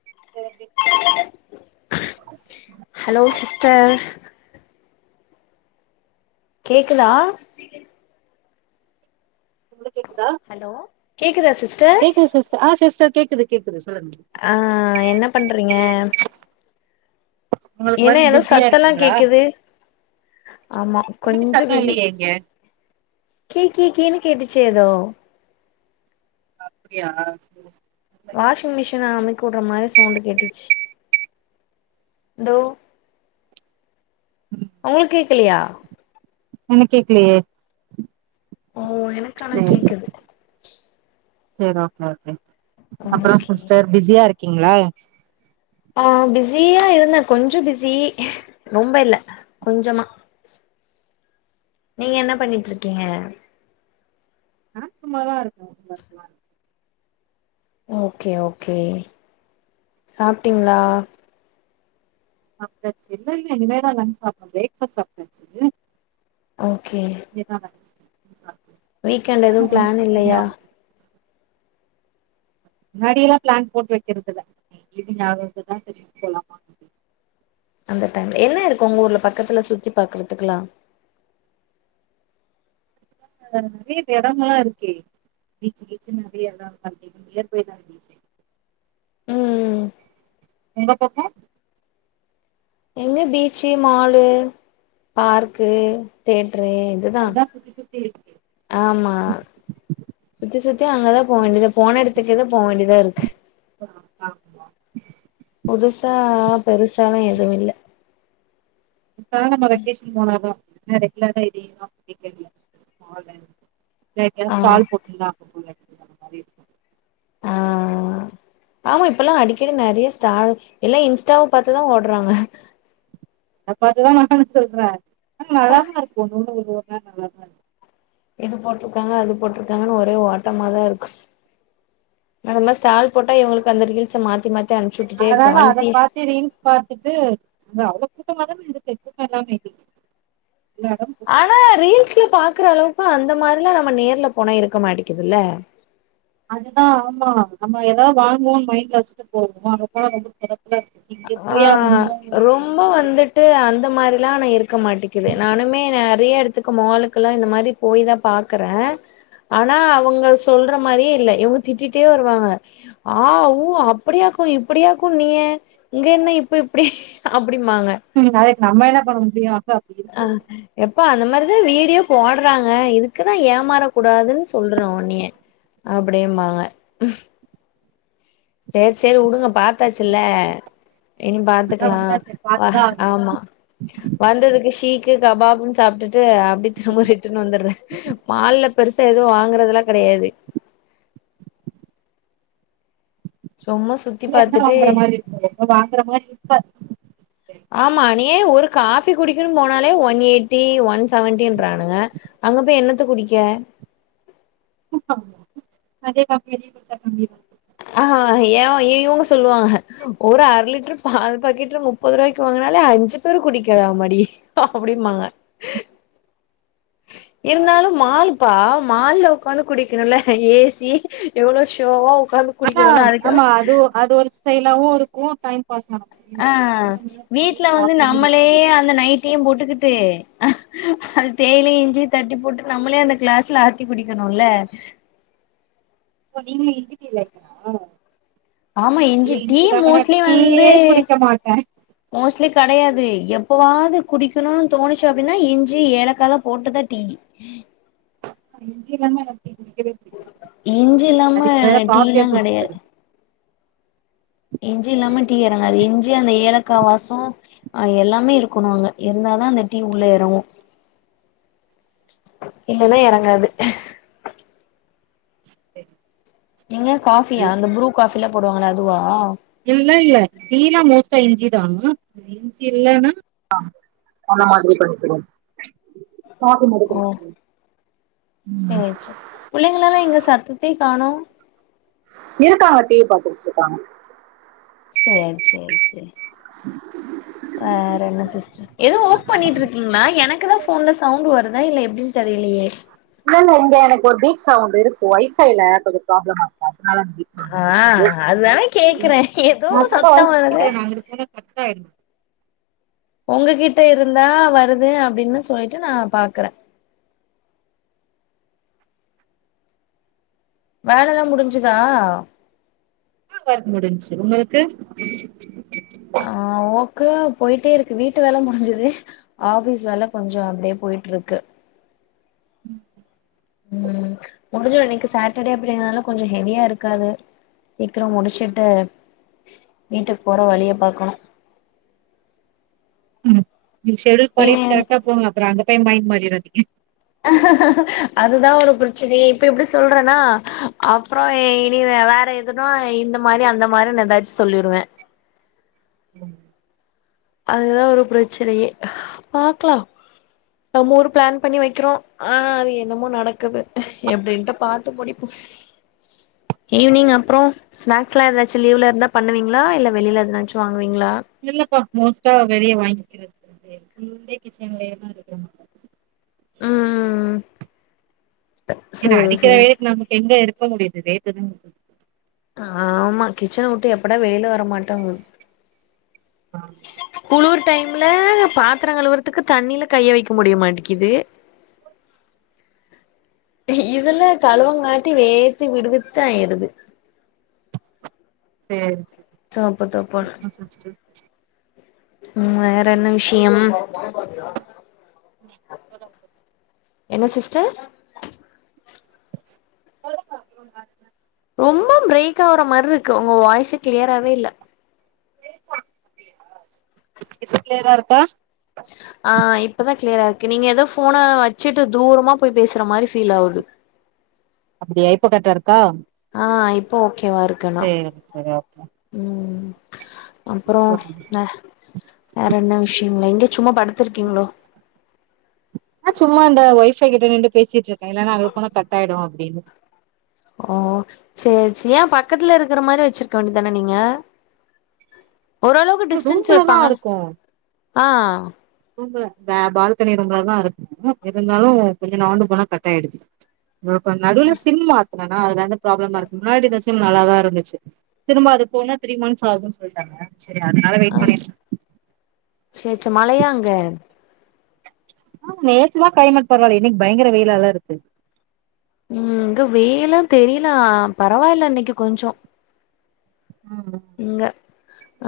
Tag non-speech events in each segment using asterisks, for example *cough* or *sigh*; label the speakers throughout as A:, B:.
A: *inaudible*
B: hello sister கேக்குதா
A: உங்களுக்கு கேக்குதா
B: ஹலோ கேக்குதா சிஸ்டர்
A: கேக்குது சிஸ்டர் ஆ சிஸ்டர் கேக்குது கேக்குது சொல்லுங்க
B: ஆ என்ன பண்றீங்க
A: உங்களுக்கு
B: என்ன
A: ஒர்க்
B: எதோ
A: பிஸியா
B: சத்தல்லா
A: இருக்கீங்களா
B: கேக்குது ஆமா
A: முன்னாடி
B: கொஞ்சம்
A: சத்தோ
B: பிஸி
A: இல்லையே இங்க அப்படியா சேரி
B: வாஷிங்மிஷின அமிக்கி விடுற மாதிரி சவுண்ட் கேட்டுச்சு தோ உங்களுக்கு கேக்கலையா
A: எனக்கு கேக்கலையே
B: ஓ எனக்கு ஆனா கேக்குது
A: செரி ஓகே ஓகே அப்புறம்
B: ஓகே
A: சிஸ்டர் பிஸியா இருக்கீங்களா
B: ஆ பிஸியா இருந்த கொஞ்ச பிஸி ரொம்ப இல்ல கொஞ்சமா நீங்க என்ன பண்ணிட்டு இருக்கீங்க
A: நா சும்மாதா இருக்கே வீட்டுல
B: ஓகே ஓகே சாப்பிட்டீங்களா
A: சாப்பிடாச்சு இல்ல இல்ல இனிமே தா லஞ்ச் சாப்பிடனு பிரேக்பாஸ்ட் சாப்பிட்டாச்சு
B: ஓகே
A: என்னால
B: வீக்கெண்டல எதுவும் பிளான் இல்லையா
A: முன்னாடி எல்லாம் பிளான் போட்டு வெக்கிறதுல்ல இது ஞாபாகம் வருதோ சரினு போலாமா
B: என்ன இருக்கும் உங்க ஊர்ல பக்கத்துல சுத்தி பாக்குறதுக்குலா
A: பீச் இடமெல்லா இருக்கே பீச்சு கீச்சு நெறைய இடம் *inaudible* பீச்சு
B: ம்
A: உங்க பக்கம்
B: இங்க பீச்சு மாலு பார்க்கு தேட்ரு இதுதா
A: அதா சுத்தி சுத்தி இருக்கே
B: ஆமா சுத்தி சுத்தி அங்கதா போக வேண்டியது போன இடத்துக்கே தா போக வேண்டியதா இருக்கு
A: ஆ ஆ ஆ
B: புதுசா பெருசால எதுவும் இல்ல
A: நம்ம வெக்கேஷன் போனாதா நா ரெகுலரா *inaudible* *unintelligible*
B: ஆ
A: ஸ்டால் போட்டு இருந்த *inaudible*
B: ஆ
A: *inaudible*
B: ஆமா இப்பல்லா அடிக்கடி நெறைய ஸ்டால் எல்லா இன்ஸ்டாவ பாத்துதா ஓடறாங்க
A: அத பத்துதா நானு சொல்றே ஆனா நல்லாத தா இருக்கு ஒன்ன ஒண்ணு ஒரு நல்லா தா இருக்கு
B: இது போட்ருக்காங்க அது போட்ருக்காங்கன்னு ஒரே ஓட்டமாதா இருக்கு ந நம்ம ஸ்டால் போட்டா இவங்களுக்கு அந்த ரீல்ஸ மாத்தி மாத்தி அனுப்ச்சு விட்டுட்டே இருப்பே
A: அதனால அத
B: வண்டி
A: பாத்து ரீல்ஸ் பாத்துட்டு அந்த அவ்ளவு கூட்டமா தானே இருக்கு கூட்டம் எல்லாமே இருக்கு மேடம்
B: ஆனா ரீல்ஸ்ல பாக்குற அளவுக்கு அந்த மார்ல்லாம் நம்ம நேர்ல போனா இருக்க மாட்டிகுது இல்ல
A: அதுதா ஆமா நம்ம ஏதா வாங்குவோம்னு மைண்ட் வெச்சுட்டு போவோ அது போல ரொம்ப சிறப்புலா இருக்கு இங்க போயா வந்தோ அப்டினு
B: ட்டு அந்த மாரிலா ஆனா இருக்க மாட்டிக்குது நானுமே நறைய எடத்துக்கு மாலுக்கல்லா இந்த மாரி போய் தா பாக்கற ஆனா அவங்க சொல்ற மாரியே இல்ல இவங்க திட்டிட்டே வருவாங்க ஆ உ அப்டியாக்கு இப்டியாக்குன்னியே இங்க என்ன இப்ப இப்டி அப்டிபாங்க
A: ம் அ அதுக்கு நம்ம என்ன பன்ன முடியு அக்காகு
B: ஆ எப்ப அந்த மாரிதா வீடியோ போடுறாங்க இதுக்குதா ஏமாறக்க கூடாதுன்னு சொல்றோ ஒன்னிய அப்டிம்பாங்க செர் செர் உடுங்க பாத்தாச்சுல்ல இனி
A: அதா
B: பாத்துக்கலா
A: வந்தாச்சே பாத்துதா ஆகணு
B: ஆமா வந்ததுக்கு ஷீக்கு கபாபுன்னு சாப்ட்டுட்டு அப்டி திரும்ப ரிட்டுன்னு வந்துற மால்ல பெருசா எதுவு வாங்கறதெலா கெடயாது சொம்மா சு
A: இல்ல என்ன வாங்குற மாரி இருக்கு வாங்குற மாரி இருக்காது
B: ஆமா அணியாய ஒரு காஃபி குடிக்கணனு போனாலே ஒன் எயிட்டி ஒன் செவன்டின்ரானுங்க அங்க போய் என்னத்த குடிக்க
A: அதே காபி வீட்டுல குடிச்சா *unintelligible*
B: அஹ அ ஏ இவுங்க சொல்லுவாஹ ஒரு அர லிட்ரு பால் பக்கட் முப்பது ரூவாய்க்கு வாங்குனாலே அஞ்சு பேர் குடிக்கலாமடி அப்டிமாங்க இருந்தாலு மால்பா மால்ல ஒக்காந்து குடிக்கணுல ஏசி எவ்ளோ ஷோவா ஒக்காந்து
A: ஆனா ஆமா அது அது ஒரு ஸ்டைலாவு இருக்கு டைம் பாஸ் ஆன மாரியு
B: ஆ
A: இருக்கு அதா நம்மளால போய்
B: வீட்ல வந்து
A: சாப்டாமே வர
B: நம்மளே
A: முடியு
B: அ இந்த நைட்டியும் போட்டுகுட்டு அது தேயிலயு இஞ்சியு தட்டி போட்டு நம்மளே அந்த க்ளாஸ்ல ஆத் தி குடிக்கணுல
A: ஓ நீங்களு இஞ்சி டீ லைகரா
B: ஆமா இஞ்சி டீ மோஸ்ட்லி வந்து
A: டீயே குடிக்க மாட்டே
B: மோஸ்ட்லி கடையாது எப்பவாது குடிக்கணு தோனுச்சு அப்டின்னா இஞ்சி ஏலக்காலா போட்டுதா டீ
A: இஞ்சி இல்லாம எனக்கு குடிக்கவே புடிக்காது
B: இஞ்சி இல்லாம
A: அதுக் பதிலா காஃபியா
B: டீல்லா
A: குடிசுட்
B: கெடையாது
A: போயிடுவ
B: இஞ்சி இல்லாம டீ எறங்காது இஞ்சி அந்த ஏலக்கா வாசம் அ எல்லாமே இருக்கணு அங்க இருந்தாதா அந்த டீ உள்ள எறங்கு இல்லனா எறங்காது
A: செரி
B: நீங்க காஃபியா அந்த ப்ரூ காஃபிலா போடுவாங்களே அதுவா
A: இல்லல்ல டீ னா மோஸ்ட்டா இஞ்சிதா இஞ்சி இல்லனா டா அந்த மாதிரி பண்ணிகிடுவோ
B: ஓ சேர் செர் புள்ளைங்களெல்லா எங்க சத்தத்தயே காணோ
A: இருக்காங்க டிவி பாத்துட்ருக்காங்க
B: சேரி சேரி சேரி வேறென்ன சிஸ்ட் எதோ ஒர்க் பண்ணிட்ருக்கீங்ளா எனக்குதா ஃபோன்ல சவுண்ட் வருதா இல்ல எப்டின் தெரிலையே
A: இல்ல இல்ல இங்க எனக்கு ஒரு பீட் சவுன்டு இருக்கு ஒய்ஃபைல கொஞ்சொ ப்ராப்ளமார்க்கு அதுனால மெபி
B: ஆ அதுதான கேக்குறே எதோ சத்த வருது
A: ஸ்டக் ஆயிருந்து
B: ஒங்ககிட்ட இருந்தா வருது அப்டின்னு சொல்லிட்டு நா பாக்குறே வேலல்லா முடிஞ்சுதா
A: அ ஒர்க் முடின்ச்சு உங்கள்க்கு
B: ஆ ஓக்கு போயிட்டே இருக்கு வீட்டு வேல முடிஞ்சுது ஆஃபீஸ் வேல கொஞ்சொ அப்டியே போயிட்ருக்கு
A: ம்
B: ம் முடிஞ்சுரு இன்னைக்கு சாட்டர்டே அப்டிங்றனால கொஞ்சொ ஹெவியா இருக்காது சீக்ரொ முடிச்சுட்டு வீட்டுக்கு போற வழிய பாக்கணு
A: ம் நீங் ஷெட்யூல் பண்ணிட்
B: ஏன்
A: கரெக்டா போங்க அப்றோ அங்க டைம் மையிண்ட் மாரிறாதிங்க
B: அதுதா ஒரு பிரச்சனையே இப்ப இப்டி சொல்றேனா அப்றோ இனி வெ வேற எ துனா இந்த மாரி அந்த மாரினு ஏதாச்சு சொல்லிருவே
A: ம்
B: அதுதா ஒரு பிரச்சனையே பாக்லா நம்ம ஒரு ப்ளான் பண்ணி வைக்கிறோ ஆனா அது என்னமோ நடக்குது எப்டின்ட்டு பாத்து முடிப்போ ஈவ்னிங் அப்றோ ஸ்னாக்ஸ்லா எதாச்சு லீவ்ல இருந்தா பண்ணுவீங்ளா இல்ல வெளில எதனாச்சு வாங்குவீங்ளா
A: இல்லப்பா மோஸ்ட்டா வெளிய வாங்கிகுறது *inaudible* ஃபுல் டே கிச்சன்லயேதா இருக்குறமார்
B: ஆ
A: இந்த அடிக்கிற
B: சேரி
A: வெயில்க்கு நமக்கு எங்க இருக்க முடியுது வேத்துதா ஊத்து
B: ஆமா கிச்சன வுட்டு எப்படா வெளில வரமாட்டோங்குது
A: ஆமா
B: குளுர் டைம்ல பாத்தர கழுவுறதுக்கு தண்ணில கைய வைக்க முடியமாட்டிக்கிது
A: *inaudible*
B: இதுல்ல கழுவங்காட்டி வேத்து விடுவிற்து ஆயிறுது
A: சேரி சரி
B: சாப்ப தா போற வேற என்ன விஷயம் *unintelligible*
A: ம் சொல்லுங்க சொல்
B: என்ன சிஸ்டர்
A: சொல்லுங்க அப்றோ வேற என்ன
B: ரொம்ப பிரேக் ஆவுற மாரி இருக்கு உங்க வாய்ஸு கிளியராவே இல்ல
A: இப்ப கிளியரா இருக்கா
B: ஆ இப்பதா க்ளியரா இருக்கு நீங்க எதோ ஃபோன வச்சுட்டு தூரமா போய் பேசுற மாரி ஃபீல் ஆவுது
A: அப்டியா இப்ப கரெக்ட்டா இருக்கா
B: ஆ இப்போ ஓகேவா இருக் க்கனா
A: சேரி சேரி ஓகே
B: ம் அப்புறோ
A: சொல்லுங்க
B: என்ன வேற என்ன விஷயங்களே எங்க சும்மா படுத்திருக்கீங்ளோ
A: அ சும்மா இந்த ஒய் ஃபை கிட்ட நின்டு பேசிட்டு இருக்கே இல்லன்னா அங்க போன கட் ஆயிடு அப்டின்னு
B: ஓ சேர் சேரி ஏ பக்கத்துல இருக்குற மாரி வச்சிருக்க வேண்டிதான நீங்க ஓரளவுக்
A: ஆனா
B: டிஸ்டன்ஸ்
A: ரூம்ல தா
B: வைப்பாங்க
A: இருக்கோ
B: ஆ
A: ரூம்ல பே பால்கனி ரூம்ல தா இருக்கும் இருந்தாலும் கொஞ்சோ நவன்டு போனா கட் ஆயிடுது அ கொஞ்சோ நடுவுல சிம் மாத்னனா அதுலந்து ப்ராப்ளமா இருக்கு முன்னாடி இருந்த சிம் நல்லாதா இருந்துச்சி திரும்ப அது போனா த்ரீ மந்த்ஸ் ஆகு சொல்லிட்டாங்க செரி அதனால வெயிட் பண்ணிட்
B: சேர் சேரி மழையா அங்க
A: ம் நேத்து லா க்ளைமேட் பரவாயில்லை இன்னைக் பயங்கர வெயில்லால இருக்கு
B: ம் இங்க வெயில்லா தெரியல ஆ பரவாயில்ல இன்னைக் கொஞ்சோ
A: ம்
B: இங்கே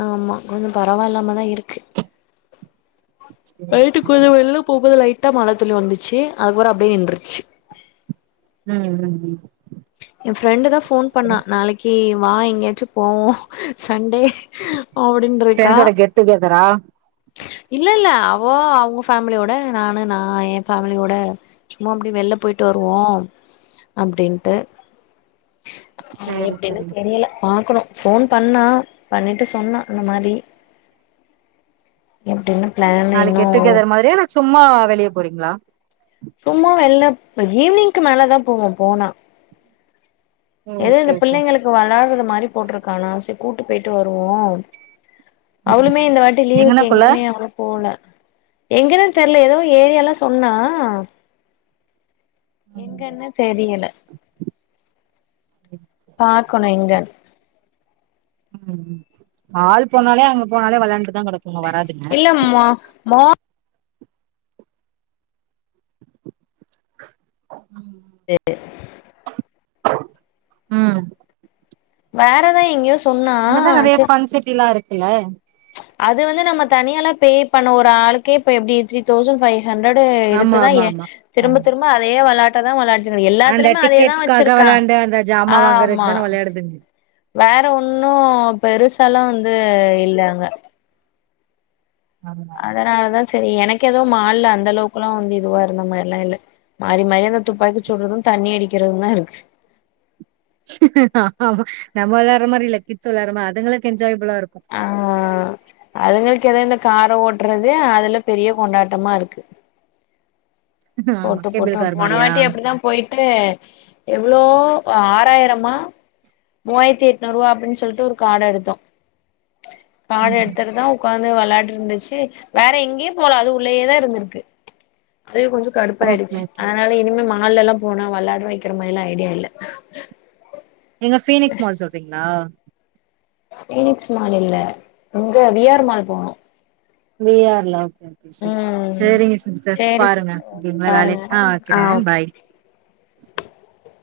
B: ஆமா கொஞ்சோ பரவாயில்லாம தா இருக்கு
A: சேரி
B: நைட்டு
A: சேரி
B: கொஞ்சோ வெள்ல போம்போது லைட்டா மழை துளி வந்துச்சி அதுக்கப்புறோ அப்டியே நின்றுச்சி
A: ம் ம் ம்
B: என் ஃப்ரெண்டு தா ஃபோன் பண்ணா நாளைக்கி வா எங்கயாச்சி போவோ சண்டே
A: *inaudible*
B: ஆவ்டின்ற
A: ஃப்ரெண்ஸ்ஸோட கெட் டு கெதரா
B: இல்ல இல்ல அவோ அவோங்க ஃபேமிலியோட நானு நா எ ஃபேமிலியோட சும்மா அப்டி வெளில போய்ட்டு வருவோ அப்டின்ட்டு ஆ
A: சேரி
B: எப்டின்னு
A: சேரி
B: தெரியல பாக்கணு ஃபோன் பண்ணா பண்ணிட்டு சொன்னா இந்த மாரி எப்டின்னு பிளான்
A: நாளைக்
B: இன்னு
A: கெட் டு கெதர் மாரியா இல்ல சும்மா வெளிய போறீங்ளா
B: சும்மா வெளிலப் ஈவ்னிங்க்கு மேல தா போவோ போனா ஏதோ இந்த
A: ஓகே ஓகே
B: பிள்ளைங்களுக்கு வளாடுற மாரி போட்ருக்கானா செரி கூட்டு போயிட்டு வருவோ அவளுமே இந்த வாட்டி லீவுக்கு
A: எங்கனக்குள்ள
B: எங்கேய்மே அவளு போல எங்கனே தெரில ஏதோ ஏரியால்ல சொன்னா
A: ம்
B: எங்கன்னு தெரியல பாக்கணு எங்கனு
A: ம் ம் ம் ஆள் போனாலே அங்க போனாலே வளாண்டுதா கடக்
B: இல்ல மா மார்
A: ம் ம்
B: வேறெதோ எங்கயோ சொன்னா
A: அங்கதா நெறையா ஃபன் சிட்டி எல்லா இருக்குல்ல
B: ப்ச் அது வந்து நம்ம தனியால பே பண்ண ஒரு ஆளுக்கே இப்ப எப்டி த்ரீ தௌசண்ட் ஃபை ஹண்டர்டு
A: ஆமா
B: எடுத்துதா
A: ஆமா
B: எ
A: ஆமா
B: திரும்ப
A: ஆமா
B: திரும்ப அதே வளையாட் த்ததா விளாடிட்டு இருந்து
A: அந்த
B: எல்லாத்துலயுமே அதேதா
A: டிக்கெட்காக
B: வச்சிருக்கா
A: வெளாண்டு அந்த ஜாமா
B: ஆ
A: வாங்கறதுக்கு
B: ஆமா
A: தான வெளையாடுதுங்க
B: வேற ஒன்னு பெருசாலா வந்து இல்ல அங்க
A: ஆமா
B: அதனாலதா செரி எனக்கு ஏதோ மால்ல அந்த அளவுக்கு எல்லா வந்து இதுவா இருந்த மாதிரி எல்லா இல்ல மாறி மாறி அந்த துப்பாக்கி சுடுறது தண்ணி அடிக்கிறது தா இருக்கு
A: ஆ ஆமா நம்ம விளையாடுற மாரி இல்ல கிட்ஸ் விளையாடுற மாரி அதுங்களுக்கு என்ஜாயபிளா இருக்கு
B: ஆ அதுங்களுக்கு ஏதாவது இந்த காரை ஓட்டுறதுே அதுல பெரிய கொண்டாட்டமா இருக்கு
A: ஆமா
B: போட்டு போட்டு
A: கேபிள் கார்
B: போனை
A: மாரியா
B: வாட்டி அப்படிதா போயிட்டு எவ்ளோ ஆறாயிரமா மூவாயிரத்தி எட்நூறு ரூபா் அப்டின்னு சொல்லிட்டு ஒரு காட எடுத்தோ காட
A: ம்
B: எடுத்துட்டுதா உகந்து வந்து விளையாட்டு இருந்துச்சு வேற எங்கேயே போலா அது உள்ளேயே தா இருந்திருக்கு அது கொஞ்சோ
A: ஓகே
B: கடுப்பாயிடுச்சு
A: ஓகே
B: அதுனால இனிமே மால்லலா போனா விளாட வைக்கிற மாதிர ல்லா ஐடியா இல்ல
A: எங்க ஃபீனெக்ஸ் மால் சொல்றீங்களா
B: பிக்ஸ் மால் இல்ல இங்க விஆர் மால் போனோ
A: வீஹார்ல ஓகே ரி
B: ம்
A: சேரிங்க சிஸ்டர்
B: சேரி
A: பாருங்க
B: சிஸ்டர் ஓகே
A: அப்டிங்களா
B: பாருங்க
A: வேலைக்கு
B: ஆ
A: வக்கிறே
B: ஓகே
A: பாய்